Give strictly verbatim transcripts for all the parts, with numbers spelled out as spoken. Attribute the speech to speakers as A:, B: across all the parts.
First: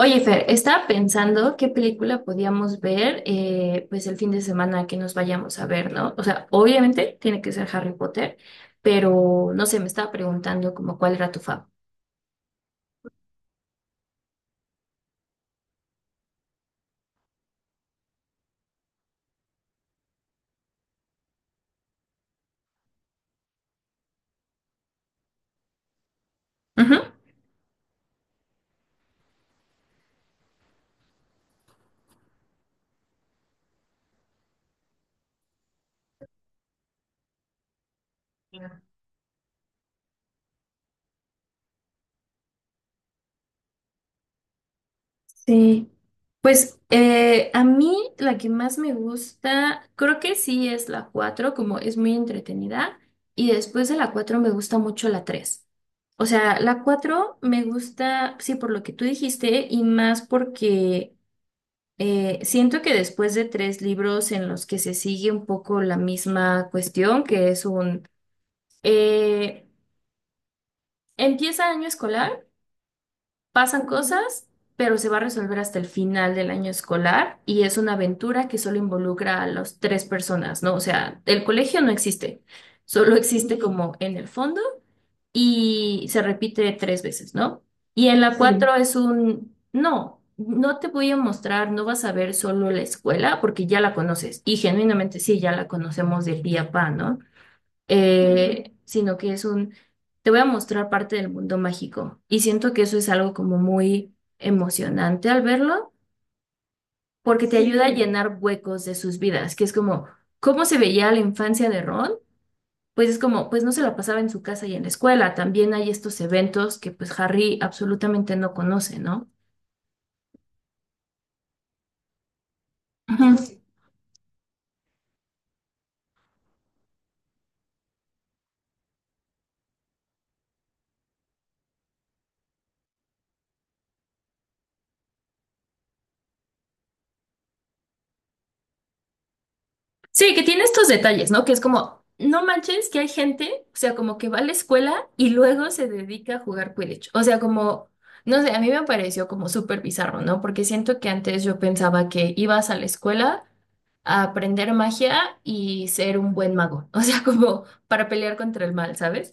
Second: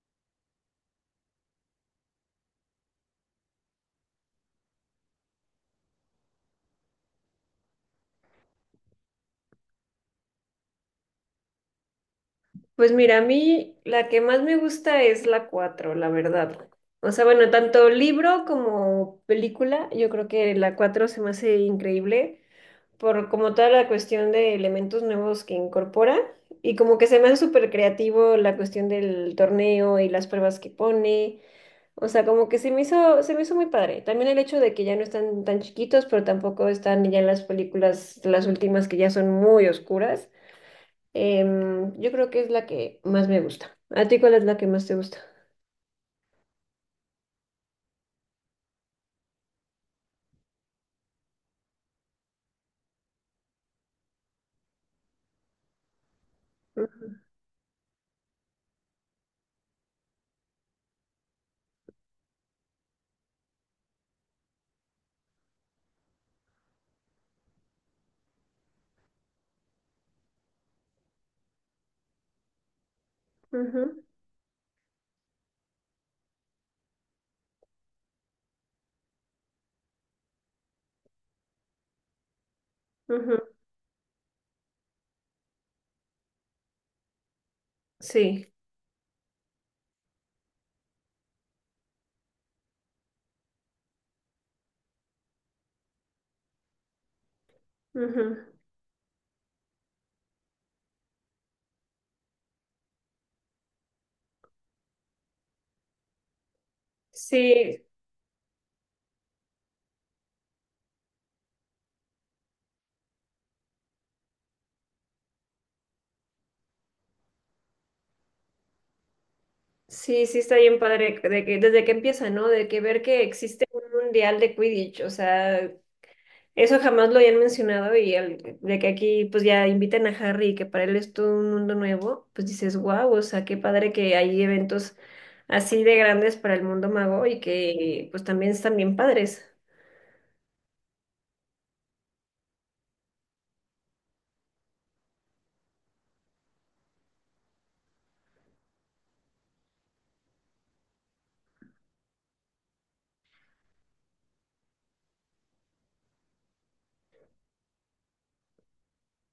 A: Oye, Fer, estaba pensando qué película podíamos ver eh, pues el fin de semana que nos vayamos a ver, ¿no? O sea, obviamente tiene que ser Harry Potter, pero no sé, me estaba preguntando como cuál era tu fav.
B: Pues mira, a mí la que más me gusta es la cuatro, la verdad. O sea, bueno, tanto libro como película, yo creo que la cuatro se me hace increíble por como toda la cuestión de elementos nuevos que incorpora y como
A: Ujú.
B: que se me hace súper creativo la cuestión del torneo y las pruebas que pone. O sea, como que se me hizo, se me hizo muy padre. También el hecho de que ya no están tan chiquitos, pero tampoco están ya en las películas, las últimas que ya son muy oscuras. Em, yo creo que es la que más me gusta. ¿A ti cuál es la que más te gusta?
A: Sí, pues eh, a mí la que más me gusta, creo que sí es la cuatro como es muy entretenida, y después de la cuatro me gusta mucho la tres. O sea, la
B: Ujú,
A: cuatro me gusta, sí, por lo que tú dijiste, y más porque eh, siento que después de tres libros en los que se sigue un poco la misma cuestión, que es un... eh, empieza año escolar. Pasan
B: ujú,
A: cosas, pero se va a resolver hasta el final del año escolar y es una aventura que solo involucra a las tres personas, ¿no? O sea, el colegio no existe, solo
B: ujú.
A: existe como en el fondo y se repite tres veces, ¿no? Y en la
B: Sí,
A: cuatro es un, no, no te voy a mostrar, no vas a ver solo la escuela porque ya la conoces y genuinamente sí, ya la conocemos del día a pa, ¿no?
B: ujú.
A: eh, sino que es un, te voy a mostrar parte del mundo mágico. Y siento que eso es algo como muy emocionante al verlo, porque te
B: Sí,
A: ayuda a llenar huecos de sus vidas, que es como, ¿cómo se veía la infancia de Ron? Pues es como, pues no se la pasaba en su casa y en la escuela. También hay estos eventos que pues Harry absolutamente no conoce, ¿no?
B: sí, sí está bien padre de que desde que empieza, ¿no? De que ver que
A: Ujú.
B: existe un mundial de Quidditch, o sea, eso jamás lo habían mencionado y el- de que aquí pues ya inviten a Harry y que para él es todo un mundo nuevo, pues dices, wow, o sea, qué padre que hay eventos así de grandes para el mundo mago y que pues también están bien padres.
A: Sí, que tiene estos detalles, ¿no? Que es como, no manches que hay gente, o sea, como que va a la escuela y luego se dedica a jugar Quidditch. O sea, como, no sé, a mí me pareció como súper bizarro, ¿no? Porque siento que antes yo pensaba que ibas a la escuela a aprender magia y ser un buen mago, o sea, como para pelear contra el mal, ¿sabes?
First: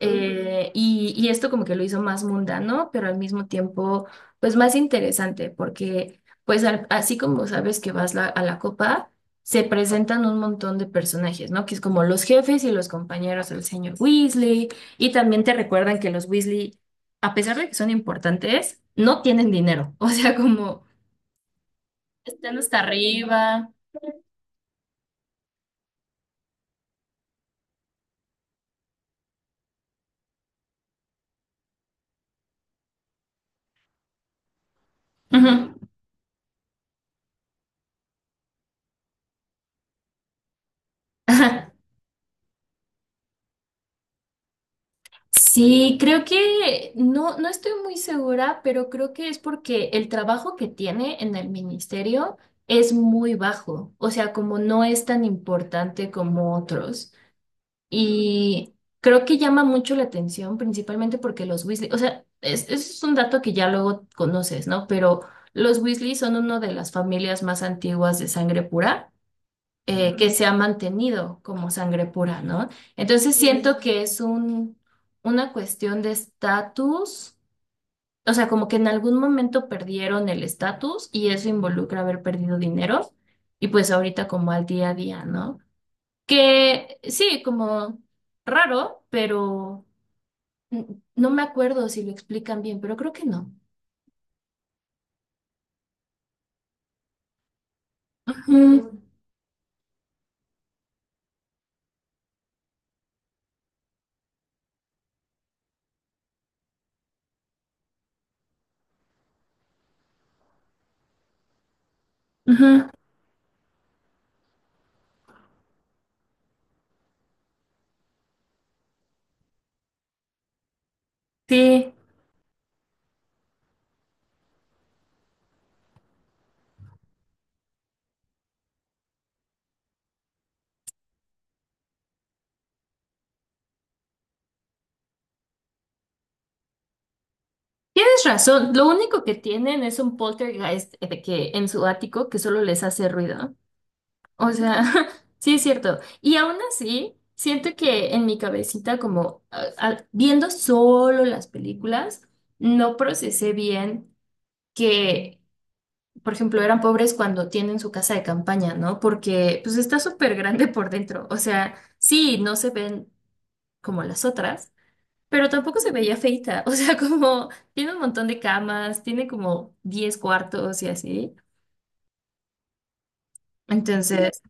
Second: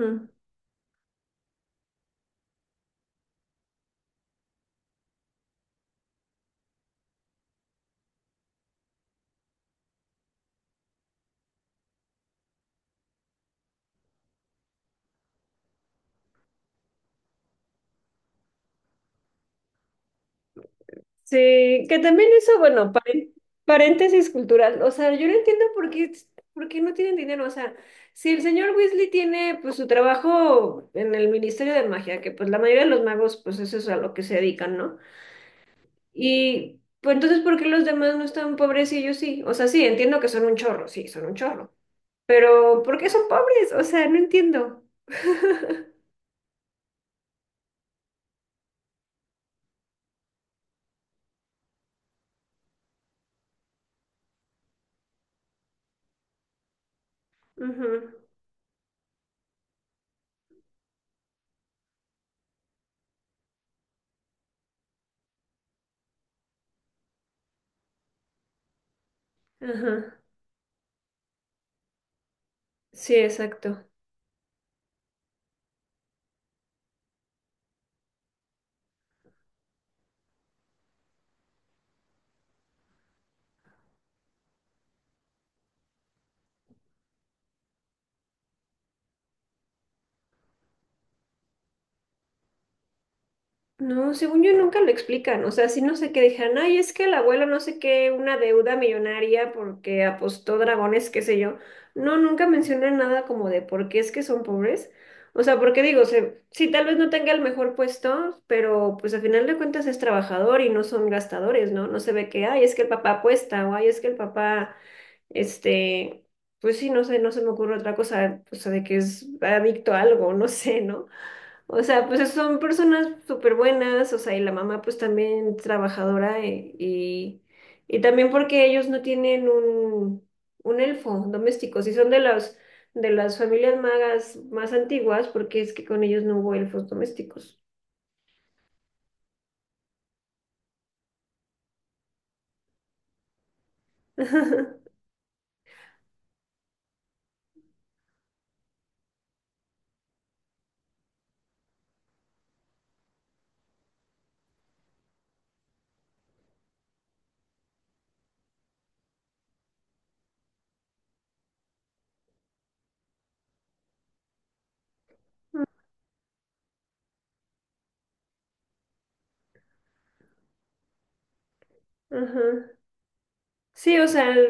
A: Eh, y, y esto como que lo hizo más mundano, pero al mismo tiempo, pues más interesante, porque pues al- así como sabes que vas la- a la copa, se presentan un montón de personajes, ¿no? Que es como los jefes y los compañeros del señor Weasley, y también te recuerdan que los Weasley, a pesar de que son importantes, no tienen dinero, o sea, como
B: Sí, que también
A: están
B: eso,
A: hasta
B: bueno, paren-
A: arriba.
B: paréntesis cultural. O sea, yo no entiendo por qué, por qué no tienen dinero. O sea, si el señor Weasley tiene pues su trabajo en el Ministerio de Magia, que pues la mayoría de los magos, pues eso es a lo que se dedican, ¿no?
A: Ujú.
B: Y pues entonces, ¿por qué los demás no están pobres y ellos sí? O sea, sí, entiendo que son un chorro, sí, son un chorro. Pero, ¿por qué son pobres? O sea, no entiendo.
A: Sí, creo que no, no estoy muy segura, pero creo que es porque el trabajo que tiene en el ministerio es muy bajo, o sea, como no es tan importante como otros.
B: Ujú,
A: Y creo que llama mucho la atención, principalmente porque los Weasley, o sea, es, es un dato que ya luego conoces, ¿no? Pero los Weasley son una de las familias más antiguas de sangre pura eh,
B: ajá.
A: que se ha mantenido como sangre pura, ¿no?
B: Sí,
A: Entonces siento
B: exacto.
A: que es un, una cuestión de estatus, o sea, como que en algún momento perdieron el estatus y eso involucra haber perdido dinero y pues ahorita como al día a día, ¿no? Que sí, como raro, pero n- no me acuerdo si lo explican bien, pero creo que no.
B: No, según yo nunca lo explican, o sea, sí no sé qué dejan, ay, es que el abuelo no sé qué, una deuda
A: Ujú,
B: millonaria porque apostó dragones, qué sé yo. No, nunca mencionan nada como de por qué es que son pobres. O sea, porque digo, se, sí, tal vez no tenga el mejor puesto, pero pues al final de cuentas es trabajador y no son gastadores, ¿no? No se ve que, ay, es que
A: ujú,
B: el papá apuesta o ay, es que el papá, este, pues sí, no sé, no se me ocurre otra cosa, o sea, de que es adicto a algo, no sé, ¿no? O
A: sí.
B: sea, pues son personas súper buenas, o sea, y la mamá pues también trabajadora eh, y, y también porque ellos no tienen un, un elfo doméstico, si son de las, de las familias magas más antiguas, porque es que con ellos no hubo elfos domésticos.
A: Tienes razón, lo único que tienen es un poltergeist de que en su ático que solo les hace ruido. O sea,
B: Ajá.
A: sí es cierto. Y aún así, siento que en mi cabecita, como a- a- viendo solo las películas, no procesé bien que, por ejemplo, eran pobres cuando tienen su casa de campaña, ¿no? Porque pues está súper grande por dentro. O sea, sí, no se ven como las otras pero tampoco se veía feita, o sea, como tiene un montón de camas, tiene como diez cuartos y así.
B: Sí, o sea,
A: Entonces,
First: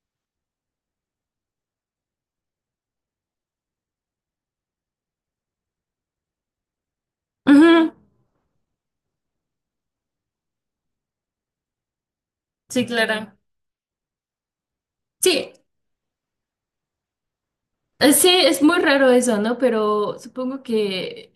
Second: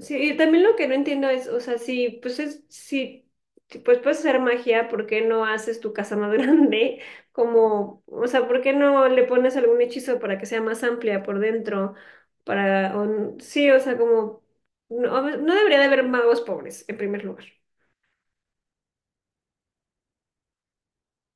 B: sí, y también lo que no entiendo es, o sea, si, pues es, si, si, pues puedes hacer magia, ¿por qué no haces tu casa más grande?
A: ujú,
B: Como, o sea, ¿por qué no le pones algún hechizo para que sea más amplia por dentro?
A: sí,
B: Para, o n-
A: claro.
B: sí, o sea, como, no,
A: Sí,
B: no debería de haber magos pobres, en primer lugar.
A: Eh, Sí, es muy raro eso, ¿no? Pero supongo que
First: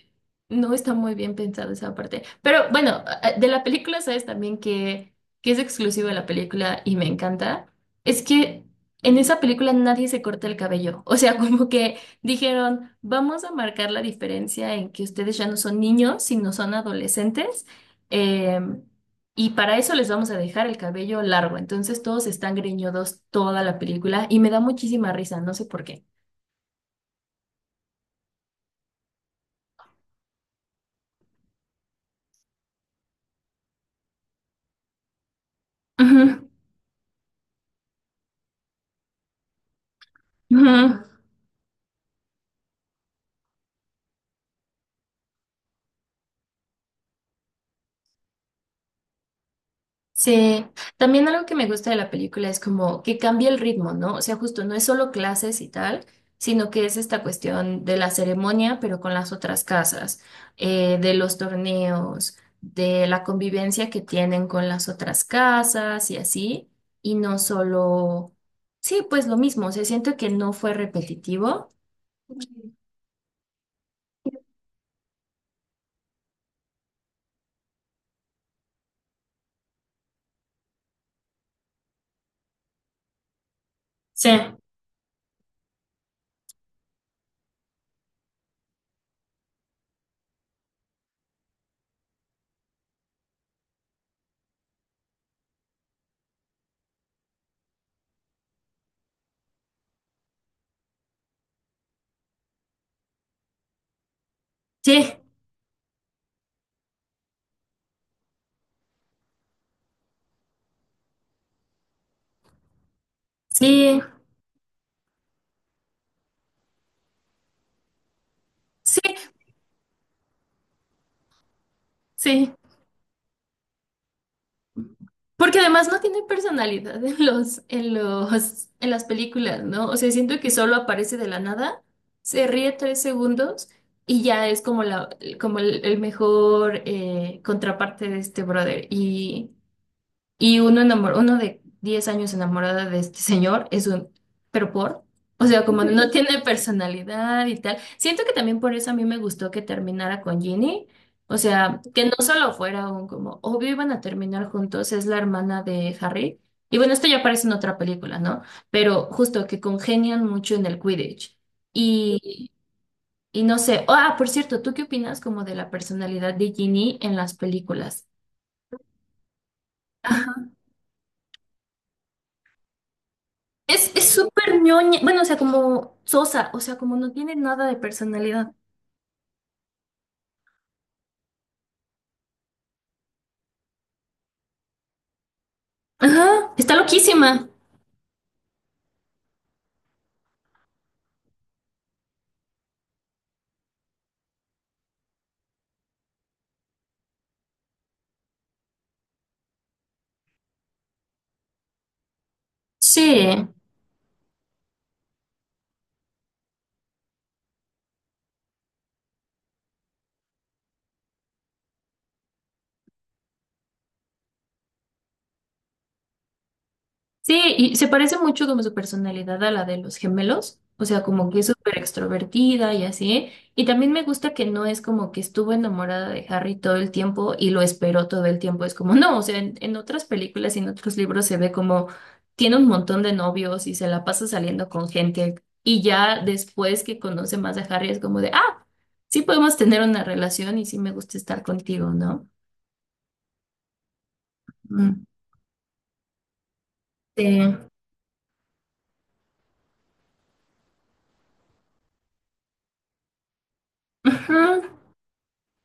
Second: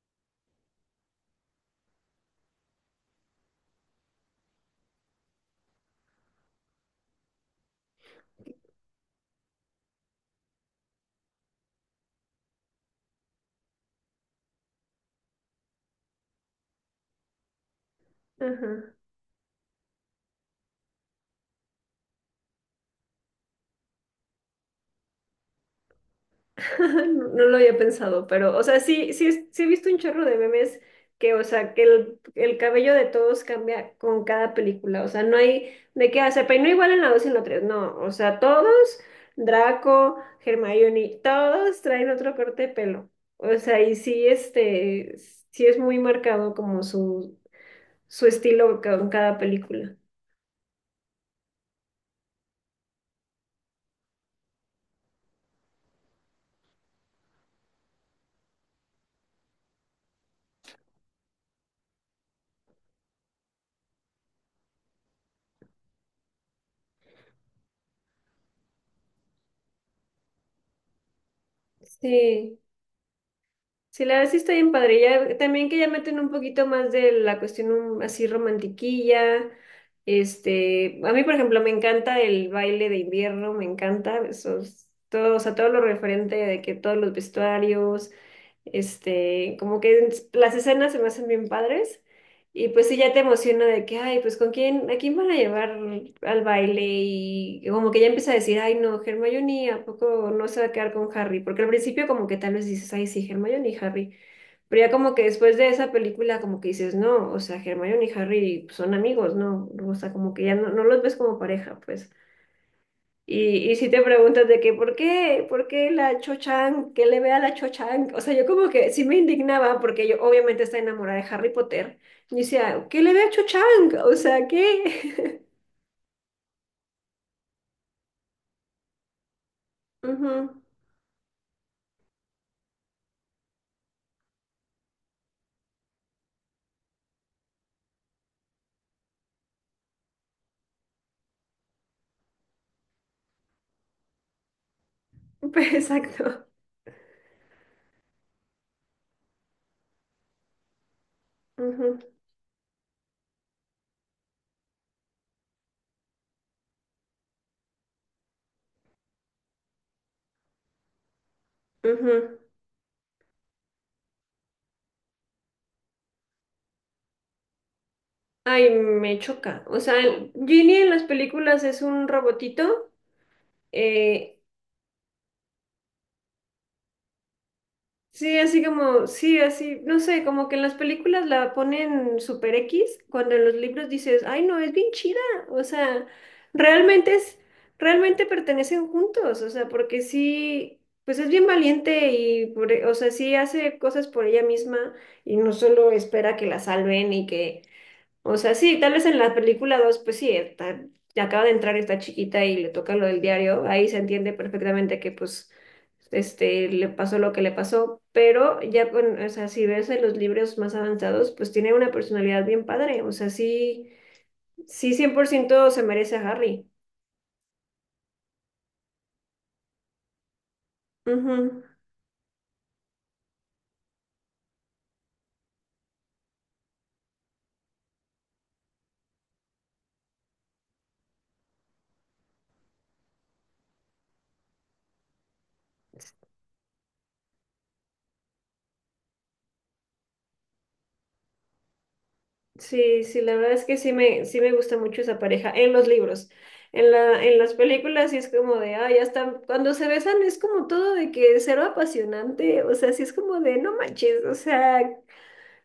A: no está muy bien pensado esa parte. Pero bueno, a- a- de la película sabes también que, que, es exclusivo de la película y me encanta. Es que en esa película nadie se corta el cabello. O sea, como que dijeron, vamos a marcar la diferencia en que ustedes ya no son niños, sino son adolescentes. em,
B: Ajá.
A: y para eso les vamos a dejar el cabello largo. Entonces todos están greñudos toda la película y me da muchísima risa, no sé por qué.
B: No no lo había pensado, pero, o sea, sí, sí, es- sí he visto un chorro de memes que, o sea, que el, el cabello de todos cambia con cada película, o sea, no hay de qué hacer,
A: Ujú,
B: pero no igual en la dos y en la tres no, o sea, todos, Draco,
A: ujú.
B: Hermione, todos traen otro corte de pelo, o sea, y sí, este, sí es muy marcado como su, su estilo con cada película.
A: Sí, también algo que me gusta de la película es como que cambia el ritmo, ¿no? O sea, justo no es solo clases y tal, sino que es esta cuestión de la ceremonia, pero con las otras casas, eh, de los torneos, de la convivencia que tienen con las otras casas y así, y no solo, sí, pues lo mismo, o sea, siento que no fue repetitivo.
B: Sí. Sí, la verdad sí está bien padre. Ya, también que ya meten un poquito más de la cuestión um, así romantiquilla. Este, a mí, por ejemplo, me encanta el baile de invierno, me encanta
A: Sí,
B: esos, todo, o sea, todo lo referente de que todos los vestuarios, este, como que en- las escenas se me hacen bien padres. Y pues sí, ya te emociona de que, ay, pues con quién, a quién van a llevar al baile y como que ya empieza a decir, ay, no, Hermione, ¿a poco no se va a quedar con Harry? Porque al principio como que tal vez dices, ay, sí, Hermione y Harry, pero ya como
A: sí,
B: que después de esa película como que dices, no, o sea, Hermione y Harry pues, son amigos, ¿no? O sea, como que ya no, no los ves como pareja, pues. Y, y si
A: sí,
B: te preguntas de que, ¿por qué? ¿Por qué la Cho-Chang? ¿Qué le ve a la Cho-Chang? O sea, yo como que
A: sí,
B: sí me indignaba porque yo obviamente está enamorada de Harry Potter. Y
A: sí.
B: decía, ¿qué le ve a Cho-Chang? O sea, ¿qué?
A: Porque además no tiene personalidad en los, en los, en las películas, ¿no? O sea, siento que
B: Ujú,
A: solo aparece de la nada, se ríe tres segundos y ya es como la, como el, el mejor eh, contraparte de este brother. Y y uno enamor- uno de diez años enamorada de este señor es un, pero por, o sea,
B: pues,
A: como no tiene
B: exacto.
A: personalidad y tal. Siento que también por eso a mí me gustó que terminara con Ginny. O sea,
B: Ujú,
A: que no solo fuera un como, obvio iban a terminar juntos, es la hermana de Harry. Y bueno, esto ya aparece en otra película, ¿no? Pero justo que congenian mucho en el Quidditch.
B: ujú.
A: Y, y no sé, ah, por cierto, ¿tú qué opinas como de la personalidad de Ginny en las películas?
B: Ay, me choca. O sea, el- Ginny en las películas es un robotito.
A: Es, es
B: eh,
A: súper ñoña, bueno, o sea, como sosa, o sea, como no tiene nada de
B: Sí,
A: personalidad.
B: así como, sí, así, no sé, como que en las películas la ponen super X, cuando en los libros dices, ay, no, es bien chida, o sea,
A: Ajá, está
B: realmente es,
A: loquísima.
B: realmente pertenecen juntos, o sea, porque sí, pues es bien valiente y, por, e- o sea, sí hace cosas por ella misma y no solo espera que la salven y que o sea, sí, tal vez en la película dos pues sí, está- acaba de entrar esta chiquita y le toca lo
A: Sí.
B: del diario, ahí se entiende perfectamente que pues este le pasó lo que le pasó, pero ya con, o sea, si ves en los libros más avanzados, pues tiene una personalidad bien padre, o sea, sí, sí cien por ciento se merece a Harry.
A: Sí, y se parece mucho como su personalidad a la de los gemelos, o sea, como que es
B: Ujú.
A: súper extrovertida y así. Y también me gusta que no es como que estuvo enamorada de Harry todo el tiempo y lo esperó todo el tiempo. Es como, no, o sea, en, en otras películas y en otros libros se ve como tiene un montón de novios y se la pasa saliendo con gente. Y ya después que conoce más a Harry es como de, ah, sí podemos tener una relación y sí me gusta estar contigo, ¿no?
B: Sí, sí, la verdad es que sí me, sí me gusta mucho
A: Mm.
B: esa pareja en los libros. En la, en las
A: Sí.
B: películas sí es como de, ah, ya están, cuando se besan es como todo de que cero apasionante, o sea, sí es como de, no manches, o
A: Ujú.
B: sea,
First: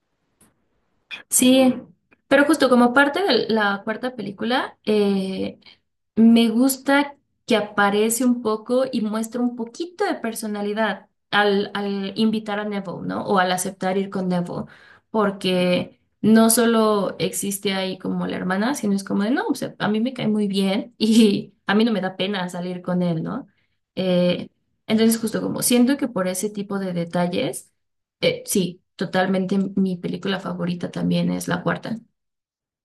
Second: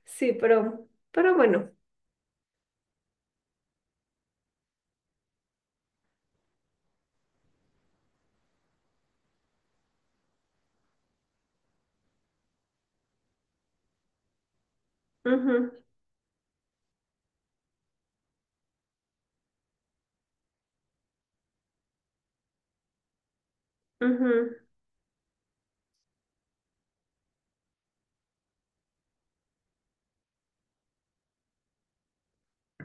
B: sí, pero, pero bueno,
A: Sí, pero justo como parte de la cuarta película, eh, me gusta que aparece un poco y muestra un poquito de personalidad al, al invitar a Neville, ¿no? O al aceptar ir con Neville,
B: ujú,
A: porque no solo existe ahí como la hermana, sino es como de, no, o sea, a mí me cae muy bien y a mí no me da pena salir con él, ¿no? Eh,
B: ujú.
A: entonces justo como siento que por ese tipo de detalles eh, sí, totalmente mi película favorita también es la cuarta.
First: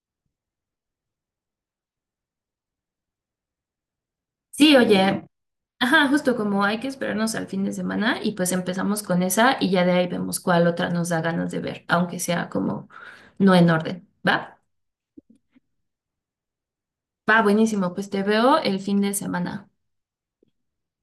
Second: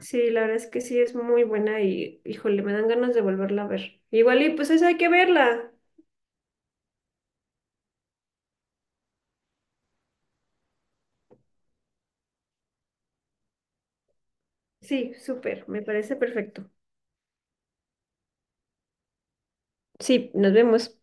B: Sí, la verdad es que sí es muy buena y, híjole, me dan ganas de volverla a ver. Igual y pues
A: Sí,
B: esa hay que
A: oye,
B: verla.
A: ajá, justo como hay que esperarnos al fin de semana y pues empezamos con esa y ya de ahí vemos cuál otra nos da ganas de ver, aunque sea como no en orden, ¿va?
B: Sí, súper, me parece perfecto.
A: Va, buenísimo, pues te veo el fin de semana.
B: Sí, nos vemos.